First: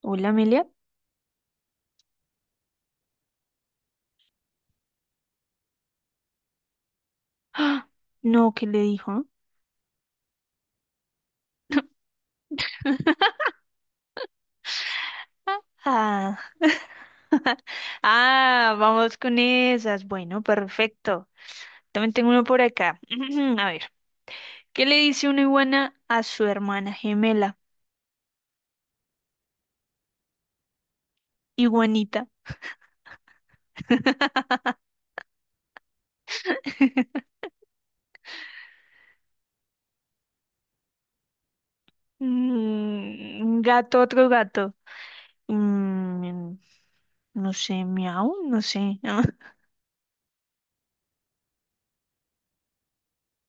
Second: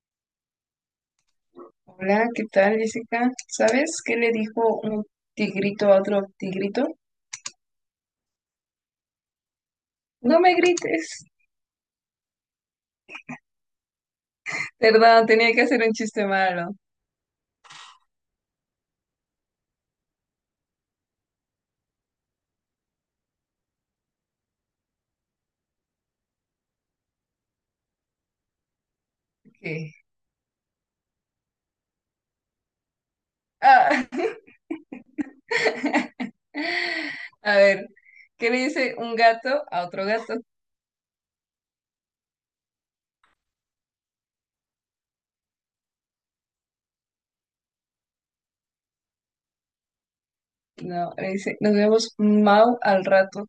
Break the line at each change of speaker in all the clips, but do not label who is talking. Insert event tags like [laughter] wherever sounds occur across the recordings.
Hola, Amelia.
Hola, ¿qué tal, Jessica? ¿Sabes qué le dijo un tigrito a otro tigrito?
¡Ah! No, ¿qué le dijo?
No me grites. Perdón, tenía que hacer un chiste
Ah.
malo.
[laughs] Ah, vamos con esas. Bueno, perfecto. También tengo uno por acá. [clears throat] A ver, ¿qué le dice una iguana a su hermana gemela?
¿Qué?
Iguanita.
Ah, [laughs] A ver, ¿qué le dice un gato a otro gato?
Mm, un gato, otro gato. Mm, no sé, miau, no sé. [laughs]
No, le dice, nos vemos mau al rato.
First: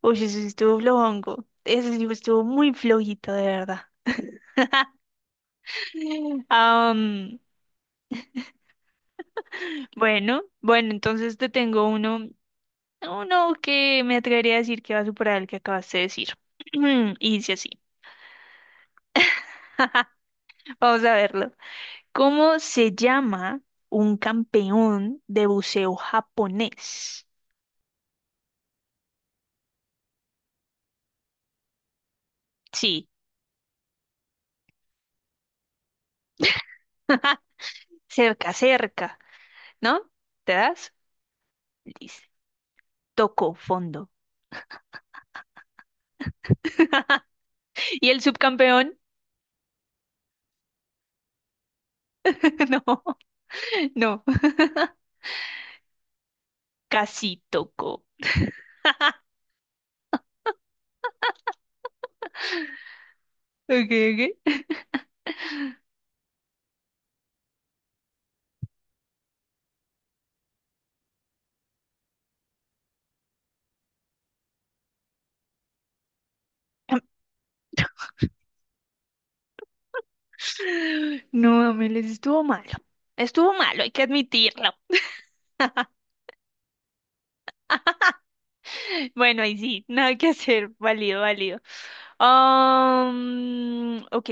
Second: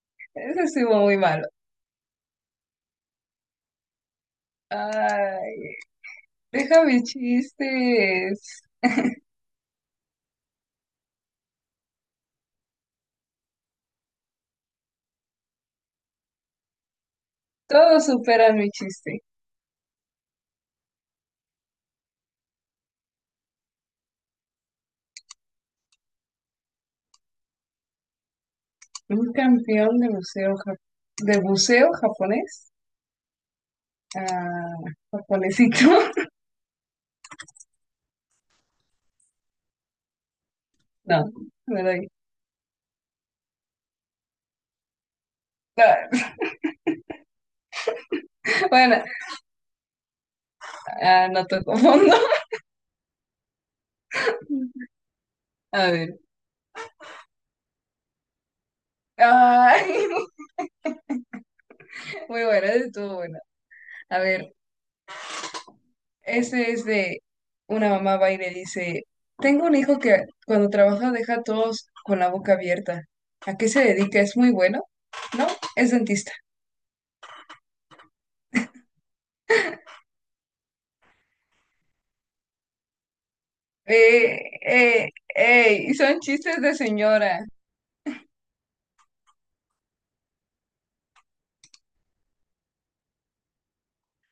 Oye, ese sí
Ese
estuvo
estuvo muy malo.
flojongo. Ese sí estuvo muy flojito, de verdad.
Ay,
[laughs]
deja mis
Am,
chistes.
bueno, bueno, entonces te tengo uno. Uno que me atrevería a decir que va a superar el que acabaste de decir. [clears throat] Y dice así.
Todos superan mi chiste.
Vamos a verlo. ¿Cómo se llama un campeón de buceo japonés?
Un campeón de buceo, de buceo japonés.
Sí,
Ah, japonesito. [laughs]
cerca, cerca, ¿no? ¿Te das?
No, no era ahí.
Listo. Tocó fondo.
No,
¿Y el
[laughs]
subcampeón?
bueno, ah, no toco fondo.
[laughs] No, no,
[laughs] A ver.
casi tocó.
Ay, [laughs] muy buena, estuvo buena.
Ok,
A ver,
ok.
este es de una mamá va y le dice, tengo un hijo que cuando trabaja deja a todos con la boca abierta. ¿A qué se dedica? ¿Es muy bueno? No, es dentista.
[clears throat] No, Amel, estuvo malo. Estuvo malo, hay que
Eh,
admitirlo.
eh, ey, son chistes de señora.
Bueno, ahí sí, nada que hacer, [laughs] válido, válido. Ok,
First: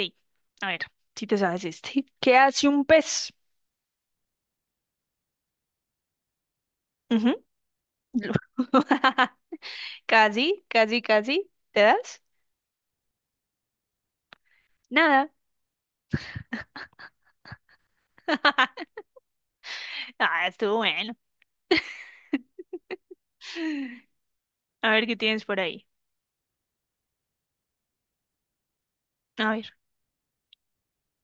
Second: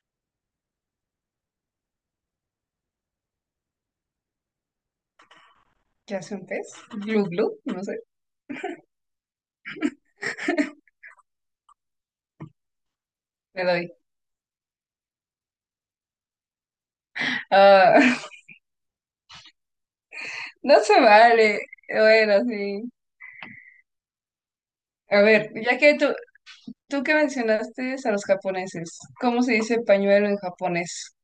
a ver, si te sabes este. ¿Qué hace un pez?
¿Qué hace un pez? Glu
Ujú.
glu, no sé,
[laughs] Casi, casi, casi. ¿Te das?
me doy.
Nada.
Ah,
[laughs] Ah, estuvo
no se
bueno.
vale. Bueno, sí.
A ver qué
A
tienes
ver,
por
ya
ahí.
que tú, tú que mencionaste a los japoneses, ¿cómo
A
se
ver.
dice pañuelo en japonés?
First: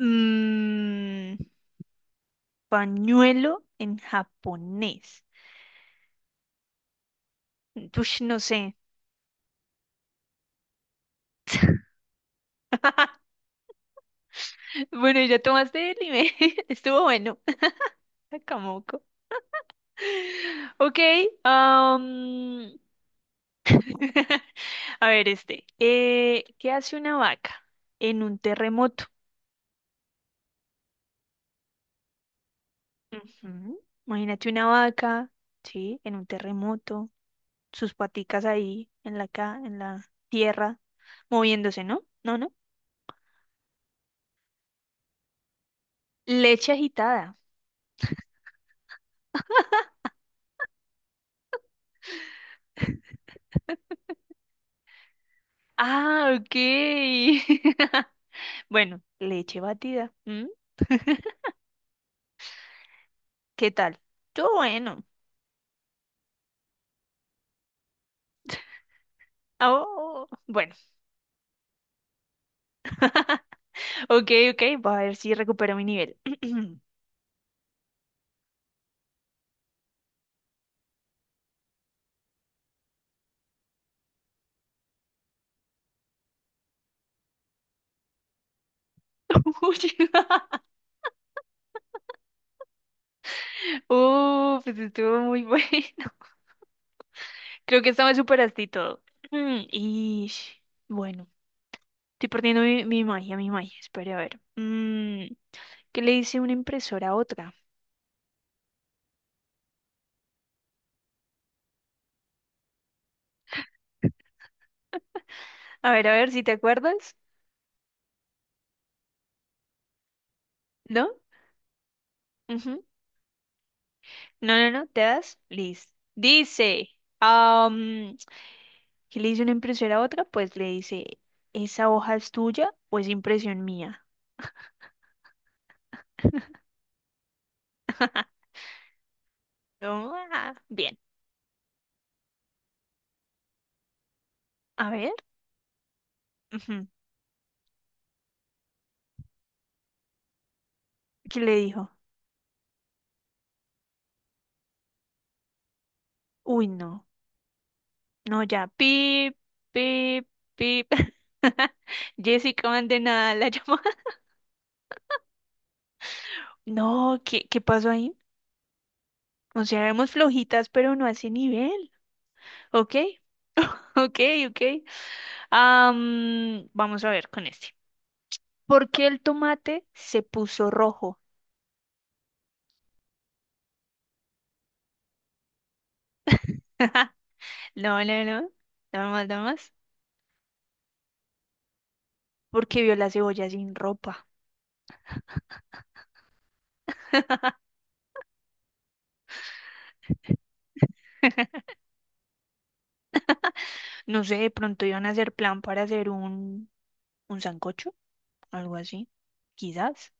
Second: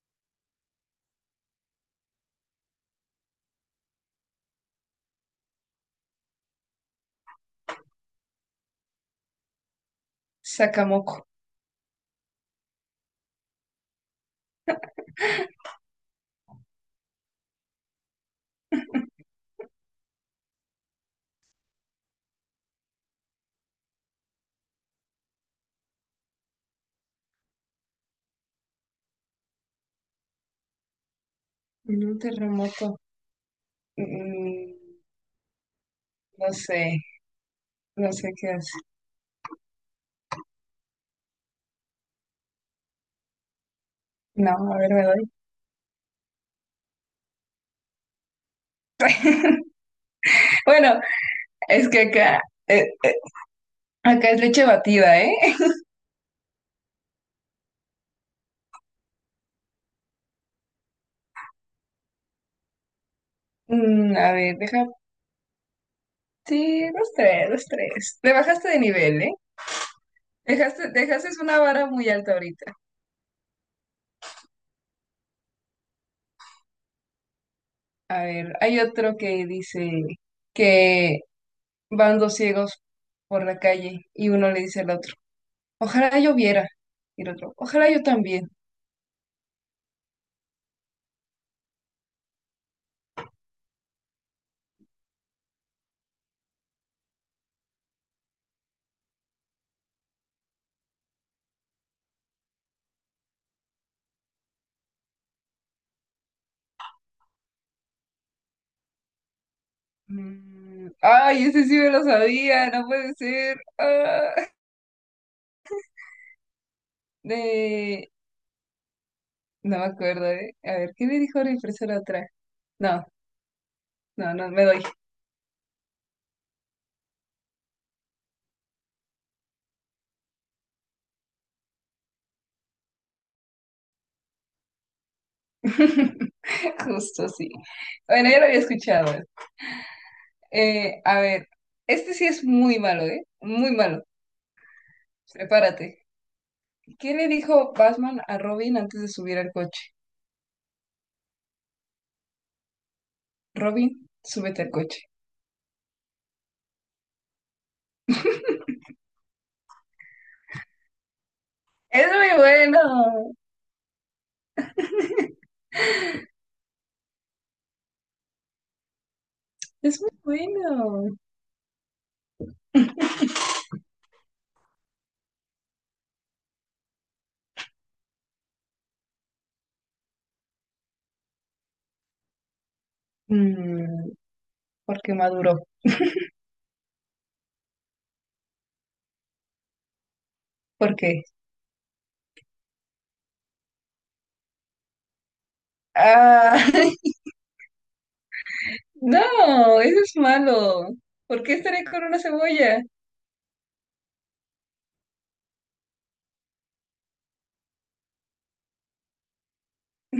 Mm, pañuelo en japonés. Ush, no sé.
Sakamoko.
[laughs] Bueno, ya tomaste el anime. [laughs] Estuvo bueno. [laughs] Kamoko. Ok, am, [laughs] a ver este. ¿Qué hace una vaca en un terremoto?
En un terremoto.
Ujú, imagínate una
Mm,
vaca, ¿sí? En un
no sé,
terremoto, sus
no sé
paticas
qué hace.
ahí en la, ca- en la tierra, moviéndose, ¿no? No, no.
No, a ver, me doy.
Leche agitada.
[laughs] Bueno, es que acá, eh, eh, acá es leche batida, ¿eh?
Ah, ok. [laughs] Bueno, leche batida. ¿M? ¿Qué tal?
Mm, a
Todo
ver, deja.
bueno.
Sí, los tres, los tres. Te bajaste de nivel, ¿eh?
Ah, oh, bueno,
Dejaste, dejaste una vara muy alta ahorita.
[laughs] ok, ok, voy a ver si recupero mi nivel. [clears throat]
A ver, hay otro que dice que van dos ciegos por la calle y uno le dice al otro, ojalá yo viera. Y el otro, ojalá yo también.
Uy, [laughs] oh, pues estuvo muy bueno. [laughs] Creo que esta me superaste y todo. Y bueno, estoy perdiendo mi magia, mi magia. Espera, a ver. Mm, ¿qué le dice una impresora a otra?
Mm, ay, ese sí me lo sabía, no puede ser. Ah,
A ver si te acuerdas.
de... No me acuerdo, ¿eh? A ver, ¿qué
¿No?
le dijo la impresora otra?
Ujú.
No, no, no,
No,
me
no,
doy.
no, te das. Listo. Dice, am, ¿qué le dice una impresora a otra? Pues le dice, ¿esa hoja es tuya o es impresión mía?
[laughs] Justo, sí. Bueno, ya lo
[laughs]
había escuchado.
Toma. Bien.
A ver, este sí es muy malo, ¿eh? Muy malo.
A ver.
Prepárate.
Ujú.
¿Qué le dijo Batman a Robin antes de subir al coche?
¿Qué le dijo?
Robin, súbete al coche.
Uy, no. No, ya. Pip, pip, pip. [laughs]
Es muy
Jessica, manden a
bueno,
la [laughs] llamada. No, ¿qué, qué pasó ahí? O sea,
es
éramos
muy
flojitas, pero no a
bueno.
ese nivel. Ok, ok, ok. Am, vamos a ver con este. ¿Por qué el tomate se puso rojo?
Mm, ¿por qué maduró?
[laughs] No, no, no. Dame más, dame más.
¿Por qué?
Porque vio la cebolla sin ropa.
Ah, [laughs]
[laughs]
no, eso es malo. ¿Por qué estaré con una cebolla?
No sé, de pronto iban a hacer plan para hacer un sancocho, algo así. Quizás.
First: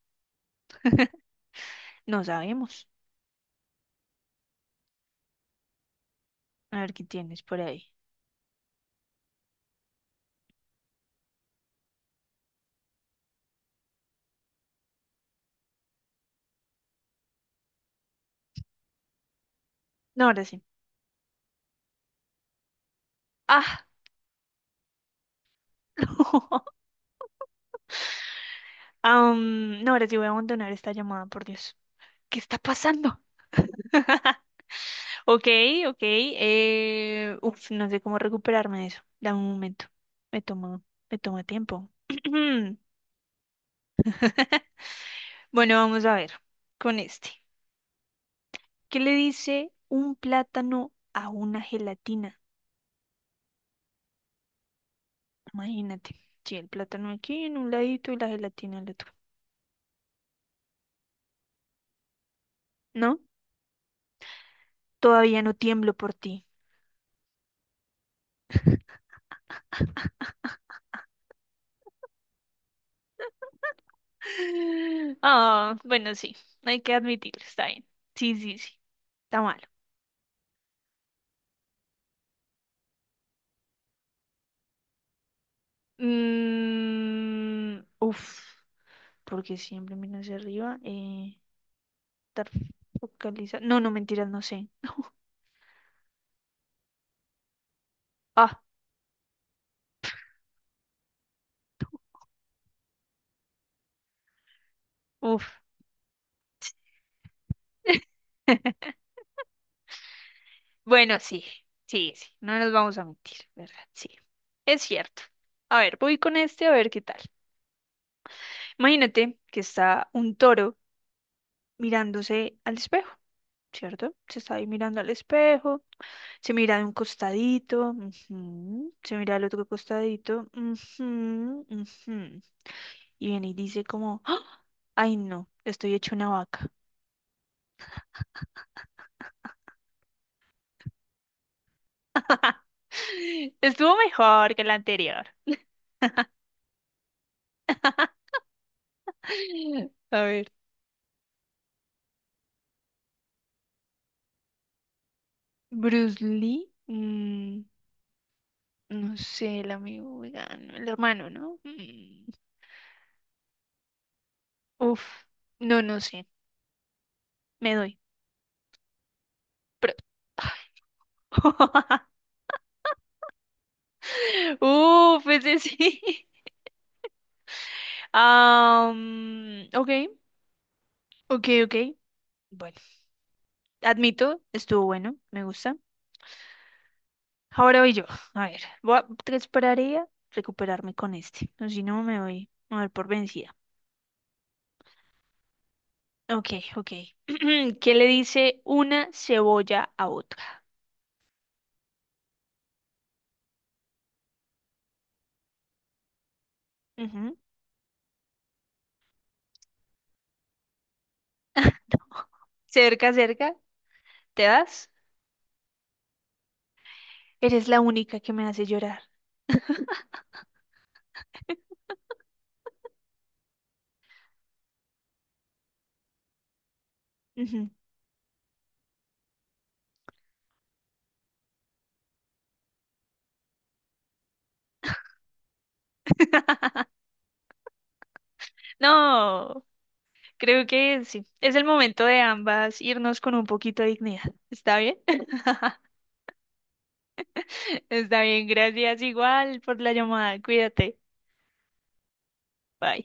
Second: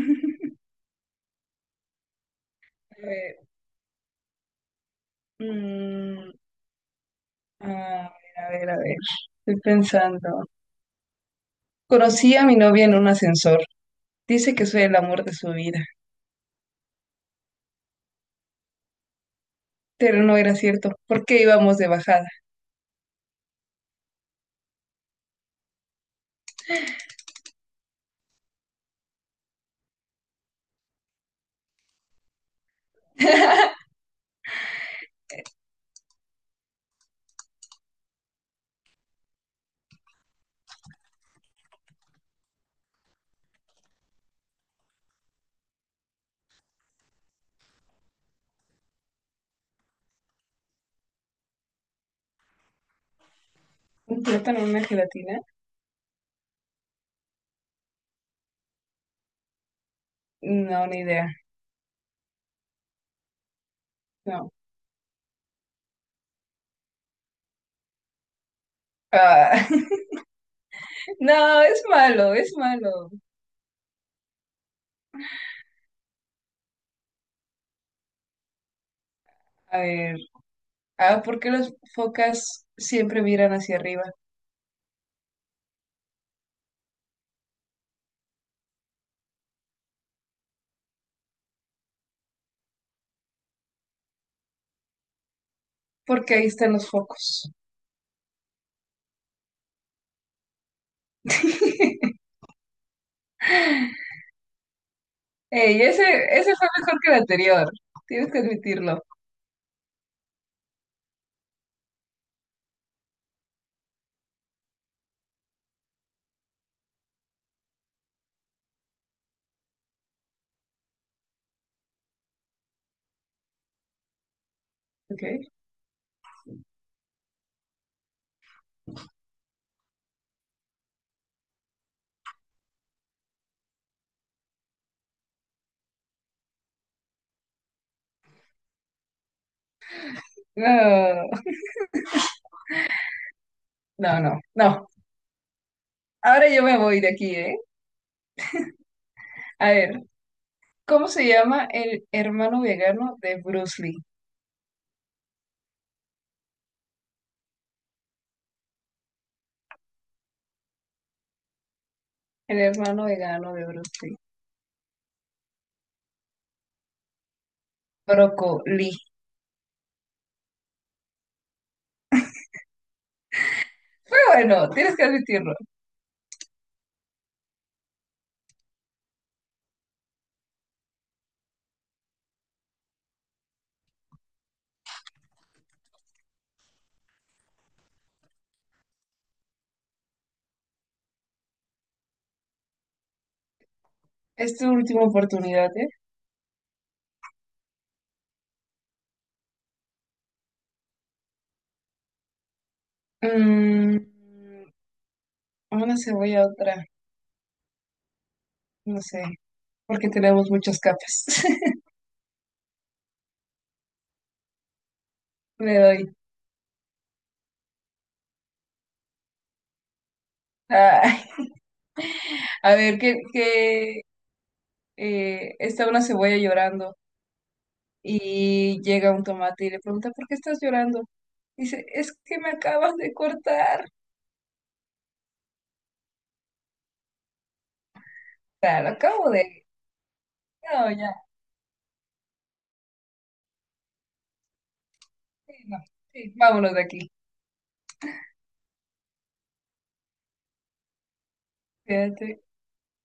No sabemos.
Eh, mm,
A ver qué tienes por
a ver,
ahí.
a ver, a ver. Estoy pensando. Conocí a mi novia en un ascensor. Dice que soy el amor de su vida, pero
No,
no
ahora
era
sí.
cierto. ¿Por qué íbamos de bajada?
Ah, [laughs] am, no, ahora sí voy a abandonar esta llamada, por Dios. ¿Qué está pasando? [laughs] Ok, ok. Uf, no sé cómo recuperarme de eso. Dame un momento. Me tomo, me toma tiempo. [clears throat] Bueno, vamos a ver con este. ¿Qué le dice un plátano a una gelatina?
¿Un plátano, una gelatina?
Imagínate. Sí, el plátano aquí en un ladito y la gelatina al otro.
No, ni idea.
¿No?
No.
Todavía no tiemblo por ti.
Ah, [laughs] no, es malo, es malo.
Ah, bueno, sí, hay que admitirlo, está bien. Sí, sí, sí, está malo.
A ver. Ah, ¿por qué las focas siempre miran hacia arriba?
Mm, uf, porque siempre miro hacia arriba. Estar focalizado. No, no, mentiras, no sé. [laughs]
Porque ahí están los focos.
Ah,
[laughs]
uf.
Ey, ese fue mejor que el anterior. Tienes que
[laughs]
admitirlo.
Bueno, sí, sí, sí, no nos vamos a mentir, ¿verdad? Sí, es cierto. A ver, voy con este a ver qué tal. Imagínate que está un toro mirándose al espejo. ¿Cierto? Se está ahí mirando al
Ok.
espejo, se mira de un costadito, ujú, se mira al otro costadito, ujú, ujú, y viene y dice como, ¡ah! Ay no, estoy hecho una vaca.
No,
[laughs] Estuvo
no, no,
mejor que la
no.
anterior.
Ahora yo me voy de aquí, ¿eh? A ver,
[laughs] A ver,
¿cómo se llama el hermano vegano de Bruce Lee?
Bruce Lee, mm, no sé, el amigo vegano, el hermano, ¿no? Mm,
El hermano vegano de Bruce Lee.
uf, no, no sé, me doy.
Brocoli.
Pero [laughs]
Fue bueno, tienes que
uf,
admitirlo.
ese sí. Ah, mm, ok, ok, ok. Bueno, admito, estuvo bueno, me gusta. Ahora voy yo. A ver, te esperaría recuperarme con este. O si no, me voy a dar por vencida.
Es tu última oportunidad, ¿eh?
Ok, ok. [clears throat] ¿Qué le dice una cebolla a otra?
Mm, una cebolla, otra.
Ujú.
No sé, porque tenemos muchas capas. [laughs]
[laughs] Cerca, cerca, ¿te das?
Le doy.
Eres la única que me hace llorar.
Ay, a ver, que está una cebolla llorando
Ujú.
y llega un tomate y le pregunta, ¿por qué estás llorando? Dice, es que me acabas de cortar. O
[laughs]
sea, lo acabo
No,
de...
creo
No,
que
ya.
sí. Es el momento de ambas irnos con un poquito de dignidad. ¿Está bien? [laughs]
Sí, no. Sí, vámonos de aquí.
[laughs] Está bien, gracias igual por la llamada. Cuídate.
Fíjate.
Bye.